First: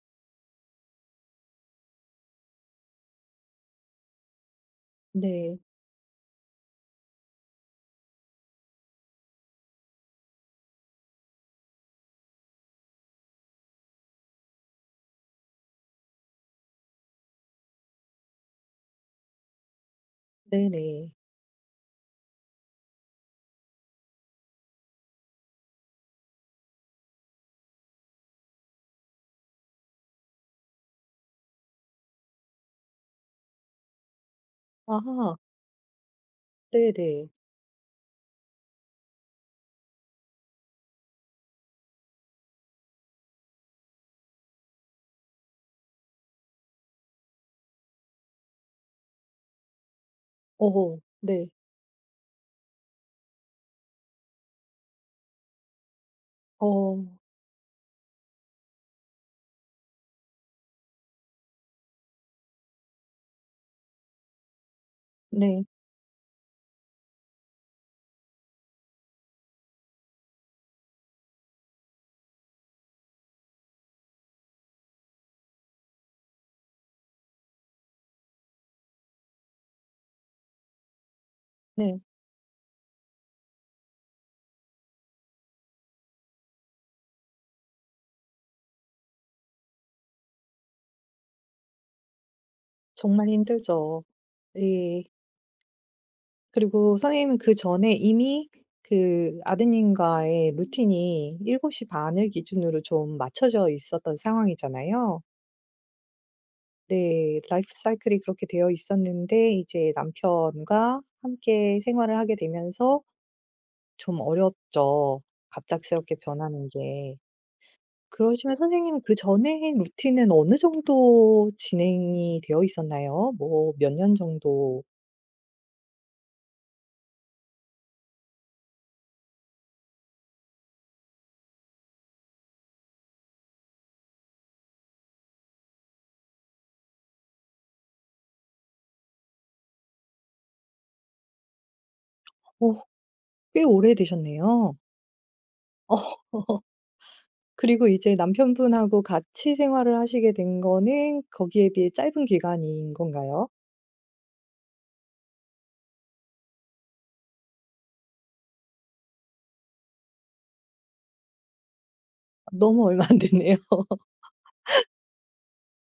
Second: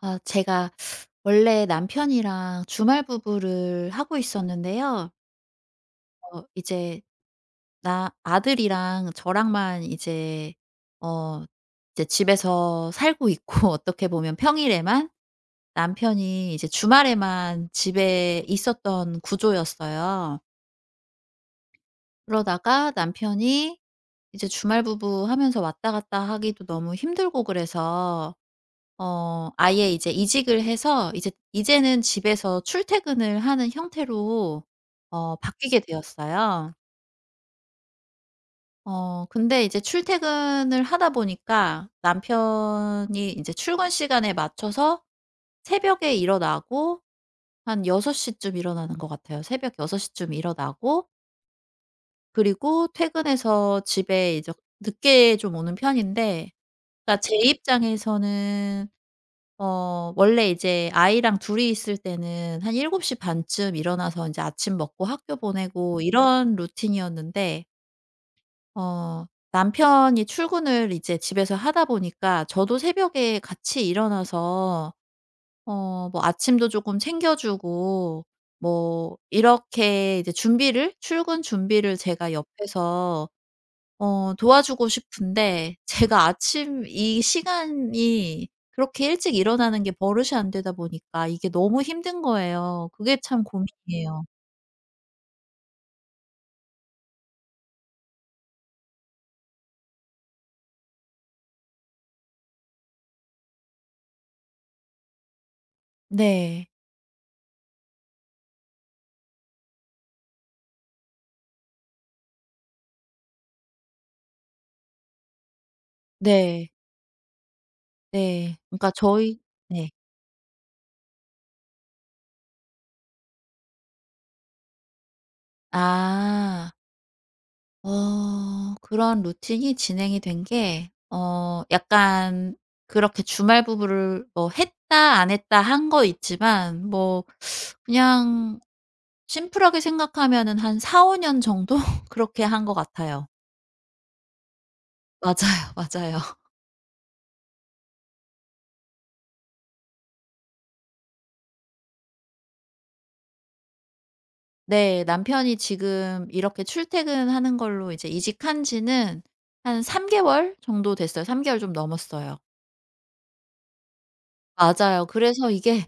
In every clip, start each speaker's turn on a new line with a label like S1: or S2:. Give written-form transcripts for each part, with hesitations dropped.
S1: 아 제가 원래 남편이랑 주말 부부를 하고 있었는데요.
S2: 네.
S1: 어 이제 나 아들이랑 저랑만 이제 어 이제 집에서 살고 있고 어떻게 보면 평일에만 남편이 이제 주말에만 집에 있었던 구조였어요.
S2: 네네.
S1: 그러다가 남편이 이제 주말 부부 하면서 왔다 갔다 하기도 너무 힘들고 그래서 어 아예 이제 이직을 해서 이제는 집에서 출퇴근을 하는 형태로
S2: 아하.
S1: 어 바뀌게 되었어요.
S2: 네네.
S1: 어 근데 이제 출퇴근을 하다 보니까 남편이 이제 출근 시간에 맞춰서 새벽에 일어나고 한6섯시쯤 일어나는 것 같아요. 새벽 6섯시쯤
S2: 어
S1: 일어나고
S2: 네.
S1: 그리고 퇴근해서 집에 이제 늦게 좀 오는 편인데,
S2: 어
S1: 그러니까 제 입장에서는 어 원래 이제 아이랑 둘이 있을 때는 한7시반쯤 일어나서 이제 아침 먹고 학교
S2: 네.
S1: 보내고 이런 루틴이었는데 어 남편이 출근을 이제 집에서 하다 보니까 저도 새벽에 같이 일어나서 어 뭐 아침도 조금 챙겨 주고 뭐 이렇게 이제 준비를 출근 준비를
S2: 네.
S1: 제가 옆에서 어 도와주고 싶은데, 제가 아침 이 시간이 그렇게 일찍 일어나는 게 버릇이 안 되다 보니까 이게 너무 힘든 거예요. 그게
S2: 정말
S1: 참
S2: 힘들죠.
S1: 고민이에요.
S2: 예. 그리고 선생님은 그전에 이미 그 아드님과의 루틴이 일곱시 반을 기준으로 좀 맞춰져 있었던 상황이잖아요.
S1: 네.
S2: 네. 라이프 사이클이 그렇게 되어 있었는데 이제 남편과 함께 생활을 하게 되면서 좀 어렵죠, 갑작스럽게 변하는
S1: 네.
S2: 게. 그러시면
S1: 네. 그러니까
S2: 선생님은
S1: 저희
S2: 그전에
S1: 네.
S2: 루틴은 어느 정도 진행이 되어 있었나요? 뭐 몇 년 정도.
S1: 아. 어 그런 루틴이 진행이 된 게 어 약간 그렇게 주말 부부를 뭐 했다 안 했다 한 거 있지만 뭐 그냥 심플하게 생각하면은 한 4-5년 정도 그렇게 한 것
S2: 어
S1: 같아요.
S2: 꽤 오래되셨네요.
S1: 맞아요,
S2: 어
S1: 맞아요.
S2: 그리고 이제 남편분하고 같이 생활을 하시게 된 거는 거기에 비해 짧은 기간인 건가요?
S1: 네. 남편이 지금 이렇게 출퇴근하는 걸로 이제 이직한 지는 한 3 개월 정도 됐어요. 3 개월 좀 넘었어요.
S2: 너무 얼마 안 됐네요.
S1: 맞아요. 그래서 이게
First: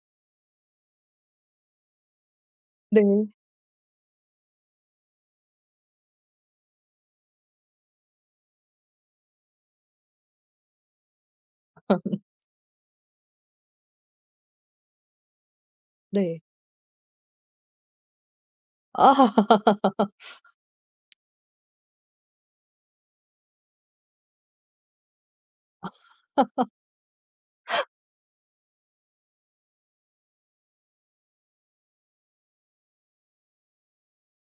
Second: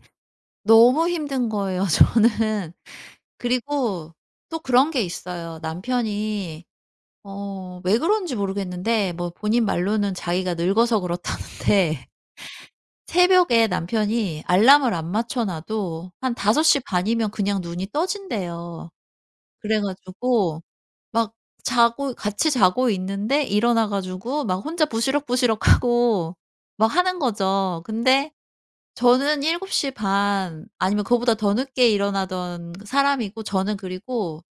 S1: 너무 힘든 거예요 저는.
S2: 네.
S1: 그리고 또 그런 게 있어요. 남편이 어 왜 그런지 모르겠는데 뭐 본인 말로는 자기가 늙어서 그렇다는데 새벽에 남편이 알람을 안 맞춰 놔도 한
S2: 네.
S1: 5시반 이면 그냥 눈이 떠진대요.
S2: 아.
S1: 그래 가지고 막 자고 같이 자고 있는데 일어나 가지고 막 혼자 부시럭부시럭하고 막 하는 거죠. 근데 저는 7시반 아니면 그거보다 더 늦게 일어나던 사람이고, 저는 그리고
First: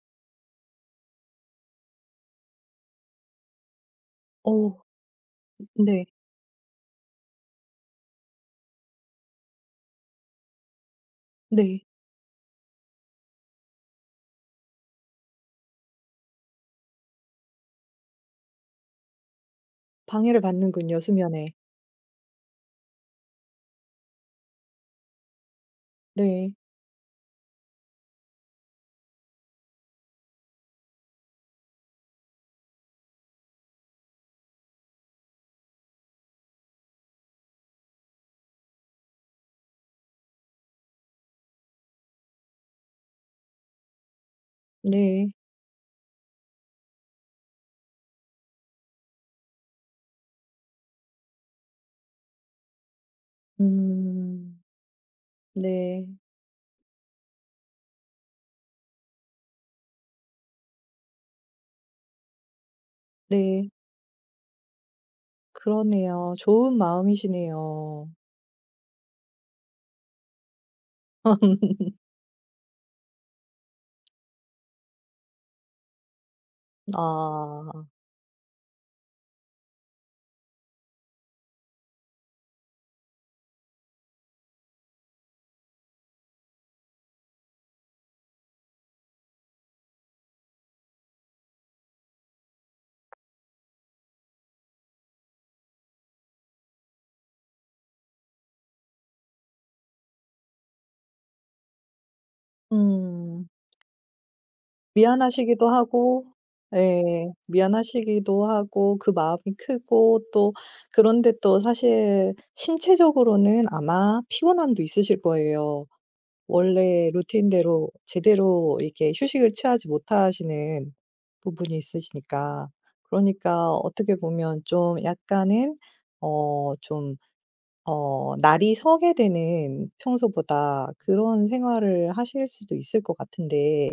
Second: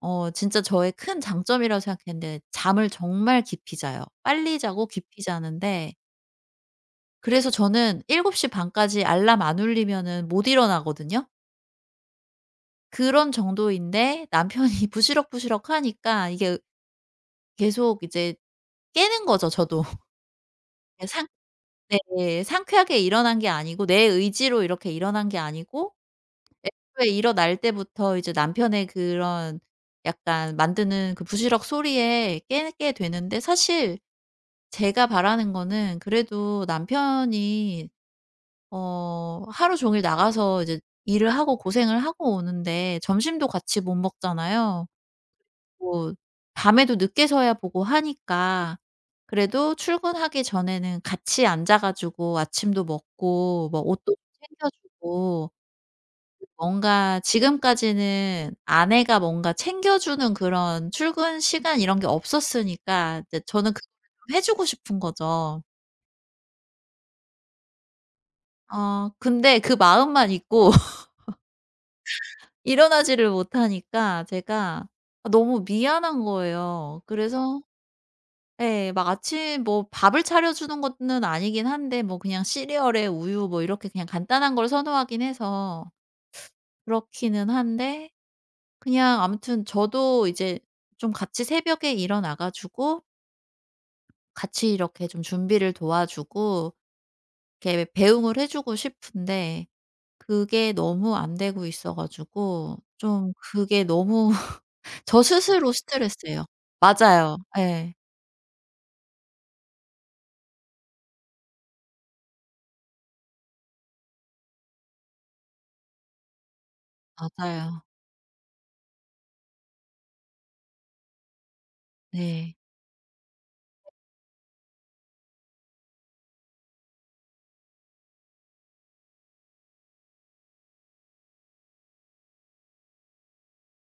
S1: 어 진짜 저의 큰 장점이라고 생각했는데 잠을 정말 깊이 자요.
S2: 어
S1: 빨리 자고 깊이 자는데,
S2: 네.
S1: 그래서 저는 7시반 까지 알람 안 울리면은 못 일어나거든요.
S2: 네.
S1: 그런 정도인데 남편이 부시럭부시럭 하니까 이게 계속 이제 깨는 거죠 저도.
S2: 방해를 받는군요,
S1: 예 상
S2: 수면에.
S1: 네 상쾌하게 일어난 게 아니고 내 의지로 이렇게 일어난 게 아니고
S2: 네.
S1: 왜 일어날 때부터 이제 남편의 그런 약간 만드는 그 부시럭 소리에 깨게 되는데, 사실 제가 바라는 거는, 그래도 남편이 어 하루 종일 나가서 이제 일을 하고 고생을 하고 오는데 점심도 같이 못 먹잖아요.
S2: 네.
S1: 뭐 밤에도 늦게서야 보고 하니까 그래도 출근하기 전에는 같이 앉아 가지고 아침도 먹고 뭐 옷도
S2: 음.
S1: 챙겨 주고,
S2: 네.
S1: 뭔가 지금까지는 아내가 뭔가 챙겨 주는 그런 출근 시간 이런 게 없었으니까 이제
S2: 네.
S1: 저는 그걸 좀 해 주고 싶은 거죠.
S2: 그러네요. 좋은 마음이시네요.
S1: 아 근데 그 마음만 있고 일어나지를 못하니까 제가 아 너무 미안한 거예요. 그래서
S2: 아.
S1: 예 막 아침 뭐 밥을 차려주는 것은 아니긴 한데, 뭐 그냥 시리얼에 우유 뭐 이렇게 그냥 간단한 걸 선호하긴 해서 그렇기는 한데, 그냥 아무튼 저도 이제 좀 같이 새벽에 일어나 가지고 같이 이렇게 좀 준비를 도와주고 이렇게 배웅을 해 주고 싶은데 그게 너무 안 되고 있어 가지고 좀
S2: 음.
S1: 그게 너무 저
S2: 미안하시기도
S1: 스스로
S2: 하고.
S1: 스트레스예요.
S2: 예.
S1: 맞아요. 예.
S2: 미안하시기도 하고 그 마음이 크고 또 그런데 또 사실 신체적으로는 아마 피곤함도 있으실 거예요. 원래
S1: 맞아요.
S2: 루틴대로 제대로 이렇게 휴식을 취하지 못하시는 부분이
S1: 네.
S2: 있으시니까. 그러니까 어떻게 보면 좀 약간은 어좀 날이 서게 되는 평소보다 그런 생활을 하실 수도 있을 것 같은데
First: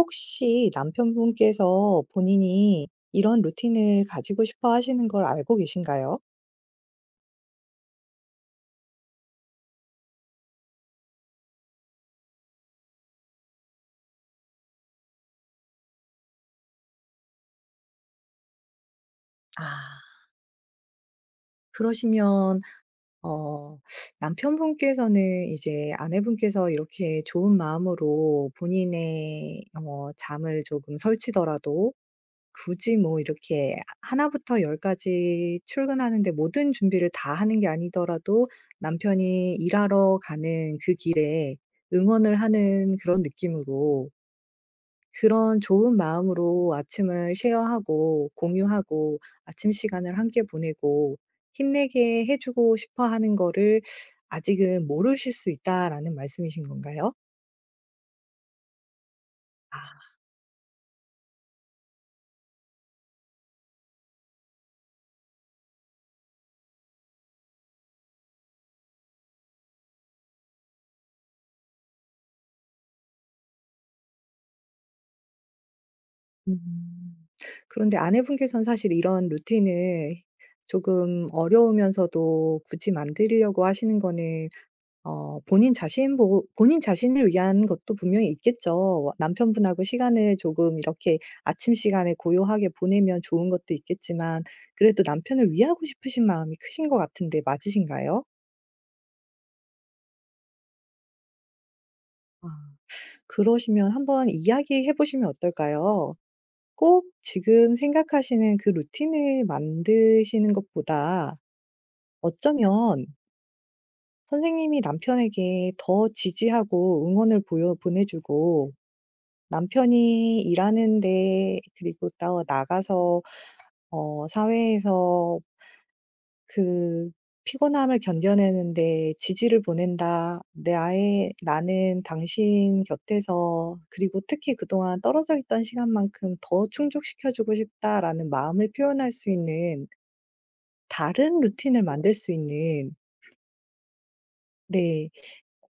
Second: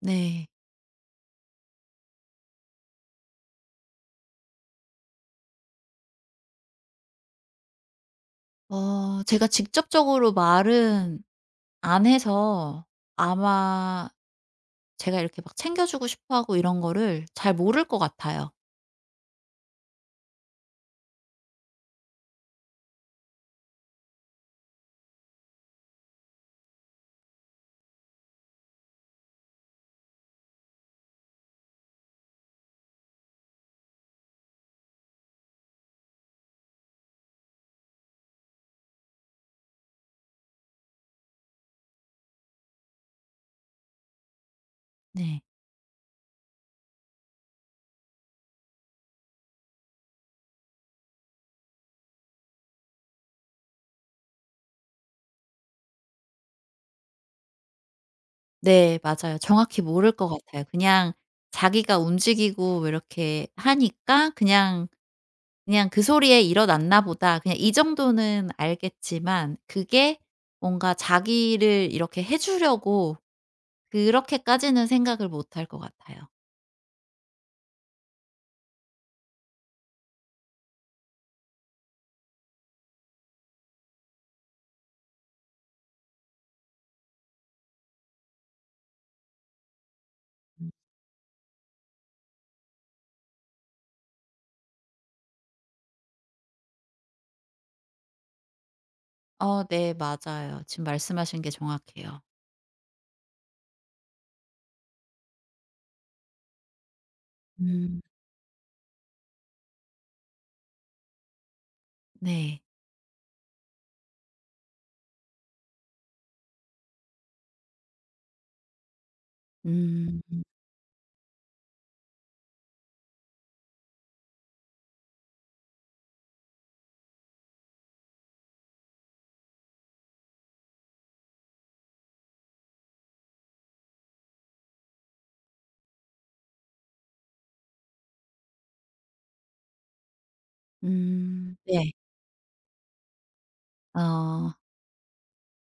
S1: 네.
S2: 남편분께서 본인이 이런 루틴을 가지고 싶어 하시는 걸 알고 계신가요?
S1: 어 제가 직접적으로 말은 안 해서 아마 제가 이렇게 막 챙겨 주고 싶어 하고 이런 거를 잘 모를 것 같아요.
S2: 아 그러시면 어 남편분께서는 이제 아내분께서 이렇게 좋은 마음으로 본인의 잠을 조금 설치더라도 굳이 뭐 이렇게 하나 부터 열 까지 출근하는데 모든 준비를 다 하는 게 아니더라도 남편이 일하러 가는 그 길에 응원을 하는 그런 느낌으로
S1: 네.
S2: 그런 좋은 마음으로 아침을 쉐어하고 공유하고 아침 시간을 함께 보내고 힘내게 해 주고 싶어 하는 거를 아직은 모르실 수 있다라는 말씀이신 건가요?
S1: 네 맞아요. 정확히
S2: 아.
S1: 모를 것 같아요. 그냥 자기가 움직이고 뭐 이렇게 하니까 그냥 그냥 그 소리에 '일어났나 보다.' 그냥 이 정도는 알겠지만 그게 뭔가 자기를 이렇게 해 주려고 그렇게까지는 생각을 못할 것 같아요.
S2: 음. 그런데 아내분께서는 사실 이런 루틴을 조금 어려우면서도 굳이 만들려고 하시는 거는 본인 자신 보고 본인 자신을 위한 것도 분명히 있겠죠. 남편분하고 시간을 조금 이렇게 아침 시간에 고요하게 보내면 좋은 것도 있겠지만 그래도 남편을 위하고 싶으신 마음이 크신 것 같은데 맞으신가요?
S1: 어 네 맞아요. 지금 말씀하신 게 정확해요.
S2: 아. 그러시면 한번 이야기해 보시면 어떨까요? 꼭 지금
S1: 음.
S2: 생각하시는 그 루틴을 만드시는 것보다
S1: 네.
S2: 어쩌면 선생님이 남편에게 더 지지하고 응원을 보여 보내주고
S1: 음.
S2: 남편이 일하는 데 그리고 또 나가서 사회에서 그 피곤함을 견뎌내는 데 지지를 보낸다. 내 아예 나는 당신 곁에서 그리고 특히 그동안 떨어져 있던 시간만큼 더 충족시켜 주고 싶다라는 마음을 표현할 수 있는 다른
S1: 음.
S2: 루틴을
S1: 네.
S2: 만들 수 있는.
S1: 어.
S2: 네.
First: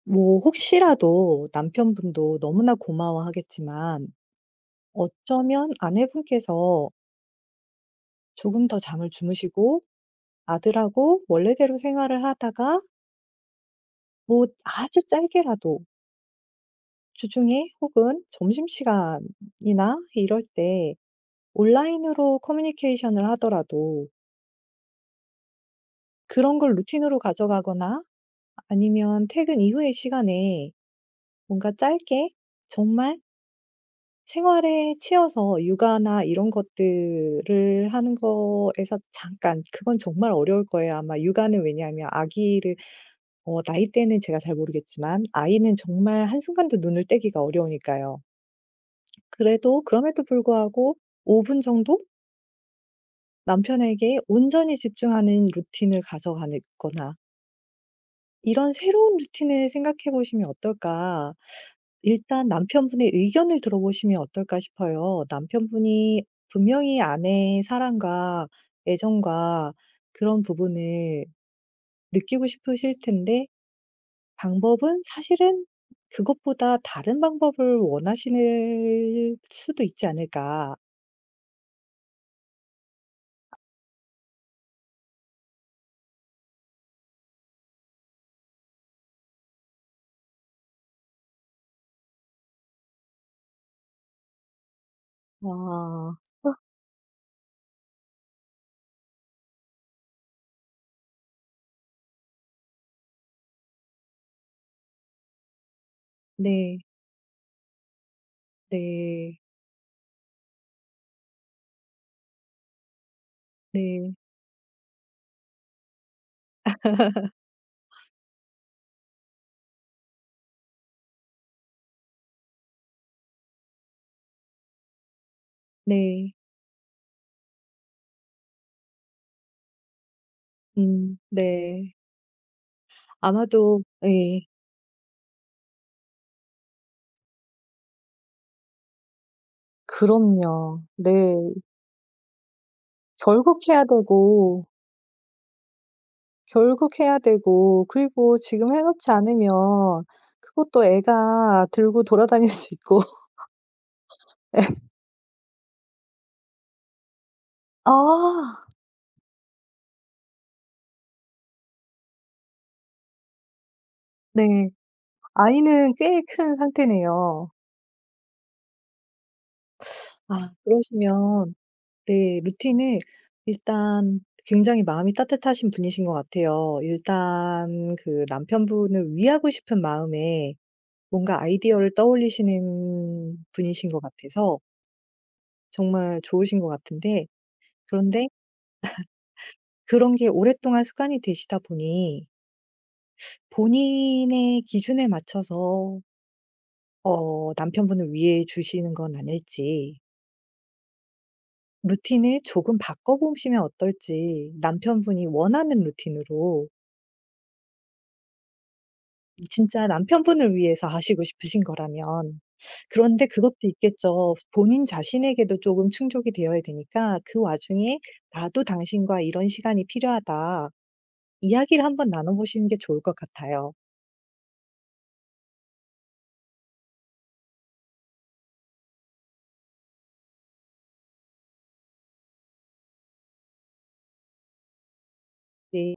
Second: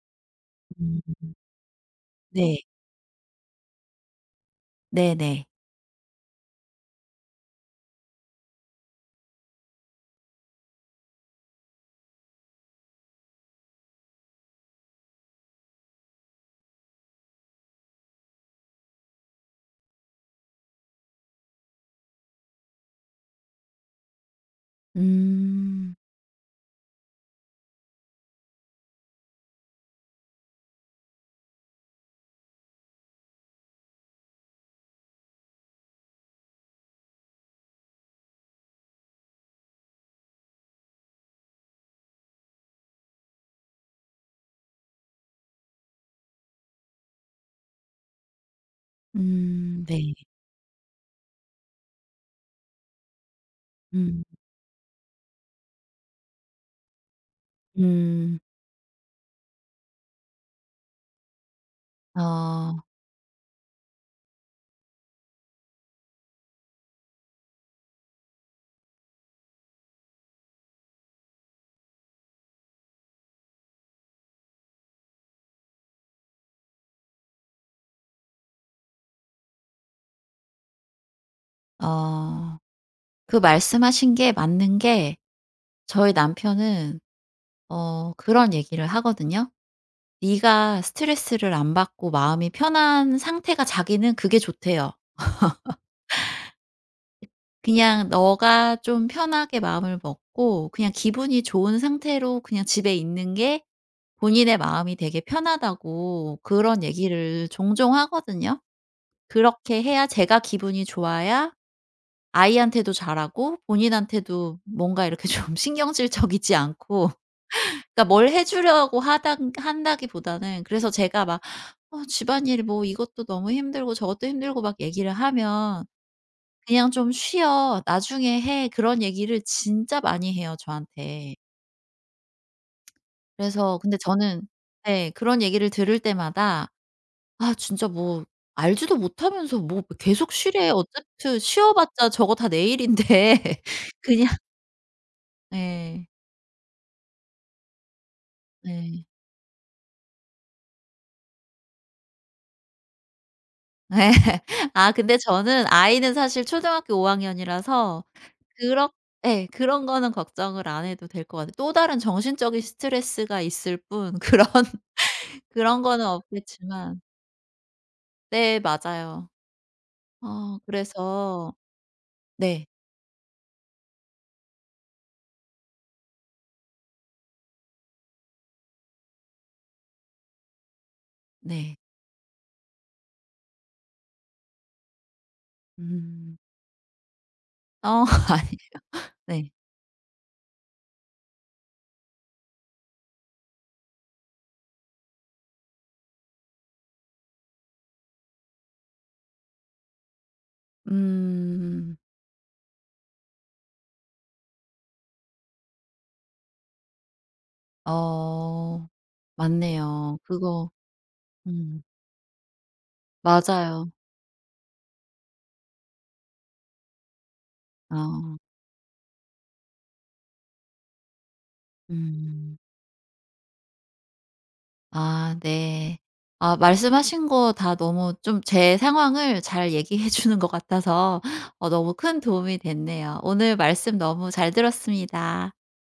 S2: 뭐
S1: 음.
S2: 혹시라도 남편분도
S1: 네.
S2: 너무나 고마워하겠지만
S1: 네네.
S2: 어쩌면 아내분께서 조금 더 잠을 주무시고 아들하고 원래대로 생활을 하다가 뭐 아주 짧게라도 주중에 혹은 점심시간이나 이럴 때 온라인으로 커뮤니케이션을 하더라도
S1: 음.
S2: 그런 걸 루틴으로 가져가거나 아니면 퇴근 이후의 시간에 뭔가 짧게 정말 생활에 치여서 육아나 이런 것들을 하는 거에서 잠깐 그건 정말 어려울 거예요. 아마 육아는 왜냐하면 아기를 나이대는 제가 잘 모르겠지만 아이는 정말 한순간도 눈을 떼기가 어려우니까요. 그래도
S1: 음. 네.
S2: 그럼에도 불구하고 5분 정도 남편에게
S1: 음.
S2: 온전히 집중하는 루틴을 가져가는 거나
S1: 음.
S2: '이런 새로운 루틴을 생각해 보시면 어떨까?' 일단
S1: 어.
S2: 남편분의 의견을 들어보시면 어떨까 싶어요. 남편분이 분명히 아내의 사랑과 애정과 그런 부분을 느끼고 싶으실 텐데 방법은 사실은 그것보다 다른 방법을 원하는 수도 있지 않을까.
S1: 어. 그 말씀하신 게 맞는 게 저희 남편은 어 그런 얘기를 하거든요. 네가 스트레스를 안 받고 마음이 편한 상태가, 자기는 그게 좋대요.
S2: 아.
S1: 그냥 너가 좀 편하게 마음을 먹고 그냥 기분이 좋은 상태로 그냥 집에 있는 게 본인의 마음이 되게 편하다고
S2: 네.
S1: 그런 얘기를 종종 하거든요.
S2: 네.
S1: 그렇게 해야, 제가 기분이 좋아야 아이한테도 잘하고
S2: 네.
S1: 본인한테도 뭔가 이렇게 좀 신경질적이지 않고. 그러니까 뭘 해 주려고 하다 한다기보다는 그래서 제가 막 "어 집안일 뭐 이것도 너무 힘들고 저것도 힘들고." 막 얘기를 하면
S2: 네.
S1: "그냥 좀 쉬어. 나중에 해." 그런 얘기를 진짜 많이 해요, 저한테.
S2: 네.
S1: 그래서
S2: 아마도
S1: 근데
S2: 예.
S1: 저는 네 그런 얘기를 들을 때마다 '아 진짜 뭐 알지도 못하면서 뭐 계속 쉬래.
S2: 그럼요. 네.
S1: 어차피 쉬어 봤자 저거 다 내일인데.'
S2: 결국 해야
S1: 그냥
S2: 되고
S1: 네
S2: 결국 해야 되고 그리고 지금 해
S1: 네.
S2: 놓지 않으면 그것도 애가 들고 돌아다닐 수 있고 예.
S1: 아 근데 저는 아이는 사실 초등학교 5 학년이라서
S2: 아
S1: 그렇 예. 그런 거는 걱정을 안 해도 될 것 같아요. 또 다른 정신적인 스트레스가 있을 뿐
S2: 네.
S1: 그런
S2: 아이는
S1: 거는
S2: 꽤 큰
S1: 없겠지만
S2: 상태네요.
S1: 네 맞아요.
S2: 아
S1: 어 그래서
S2: 그러시면 네
S1: 네.
S2: 루틴을 일단 굉장히 마음이 따뜻하신 분이신 것 같아요. 일단 그 남편분을 위하고 싶은 마음에 뭔가
S1: 네.
S2: 아이디어를 떠올리시는 분이신 것 같아서 정말
S1: 음.
S2: 좋으신 것 같은데
S1: 어
S2: 그런데
S1: 아니 네.
S2: 그런 게 오랫동안 습관이 되시다 보니 본인의 기준에 맞춰서 남편분을 위해 주시는 건 아닐지
S1: 음.
S2: 루틴을 조금 바꿔 보시면 어떨지 남편분이 원하는 루틴으로
S1: 어
S2: 진짜
S1: 맞네요.
S2: 남편분을
S1: 그거
S2: 위해서 하시고 싶으신
S1: 음
S2: 거라면. 그런데 그것도
S1: 맞아요.
S2: 있겠죠. 본인 자신에게도 조금 충족이 되어야 되니까 그 와중에
S1: 어
S2: "나도 당신과 이런 시간이 필요하다." 이야기를 한번 나눠
S1: 음.
S2: 보시는 게 좋을 것 같아요.
S1: 아 네. 아 말씀하신 거 다 너무 좀 제 상황을 잘 얘기해 주는 것 같아서 어 너무 큰 도움이 됐네요. 오늘 말씀 너무 잘 들었습니다.
S2: 네.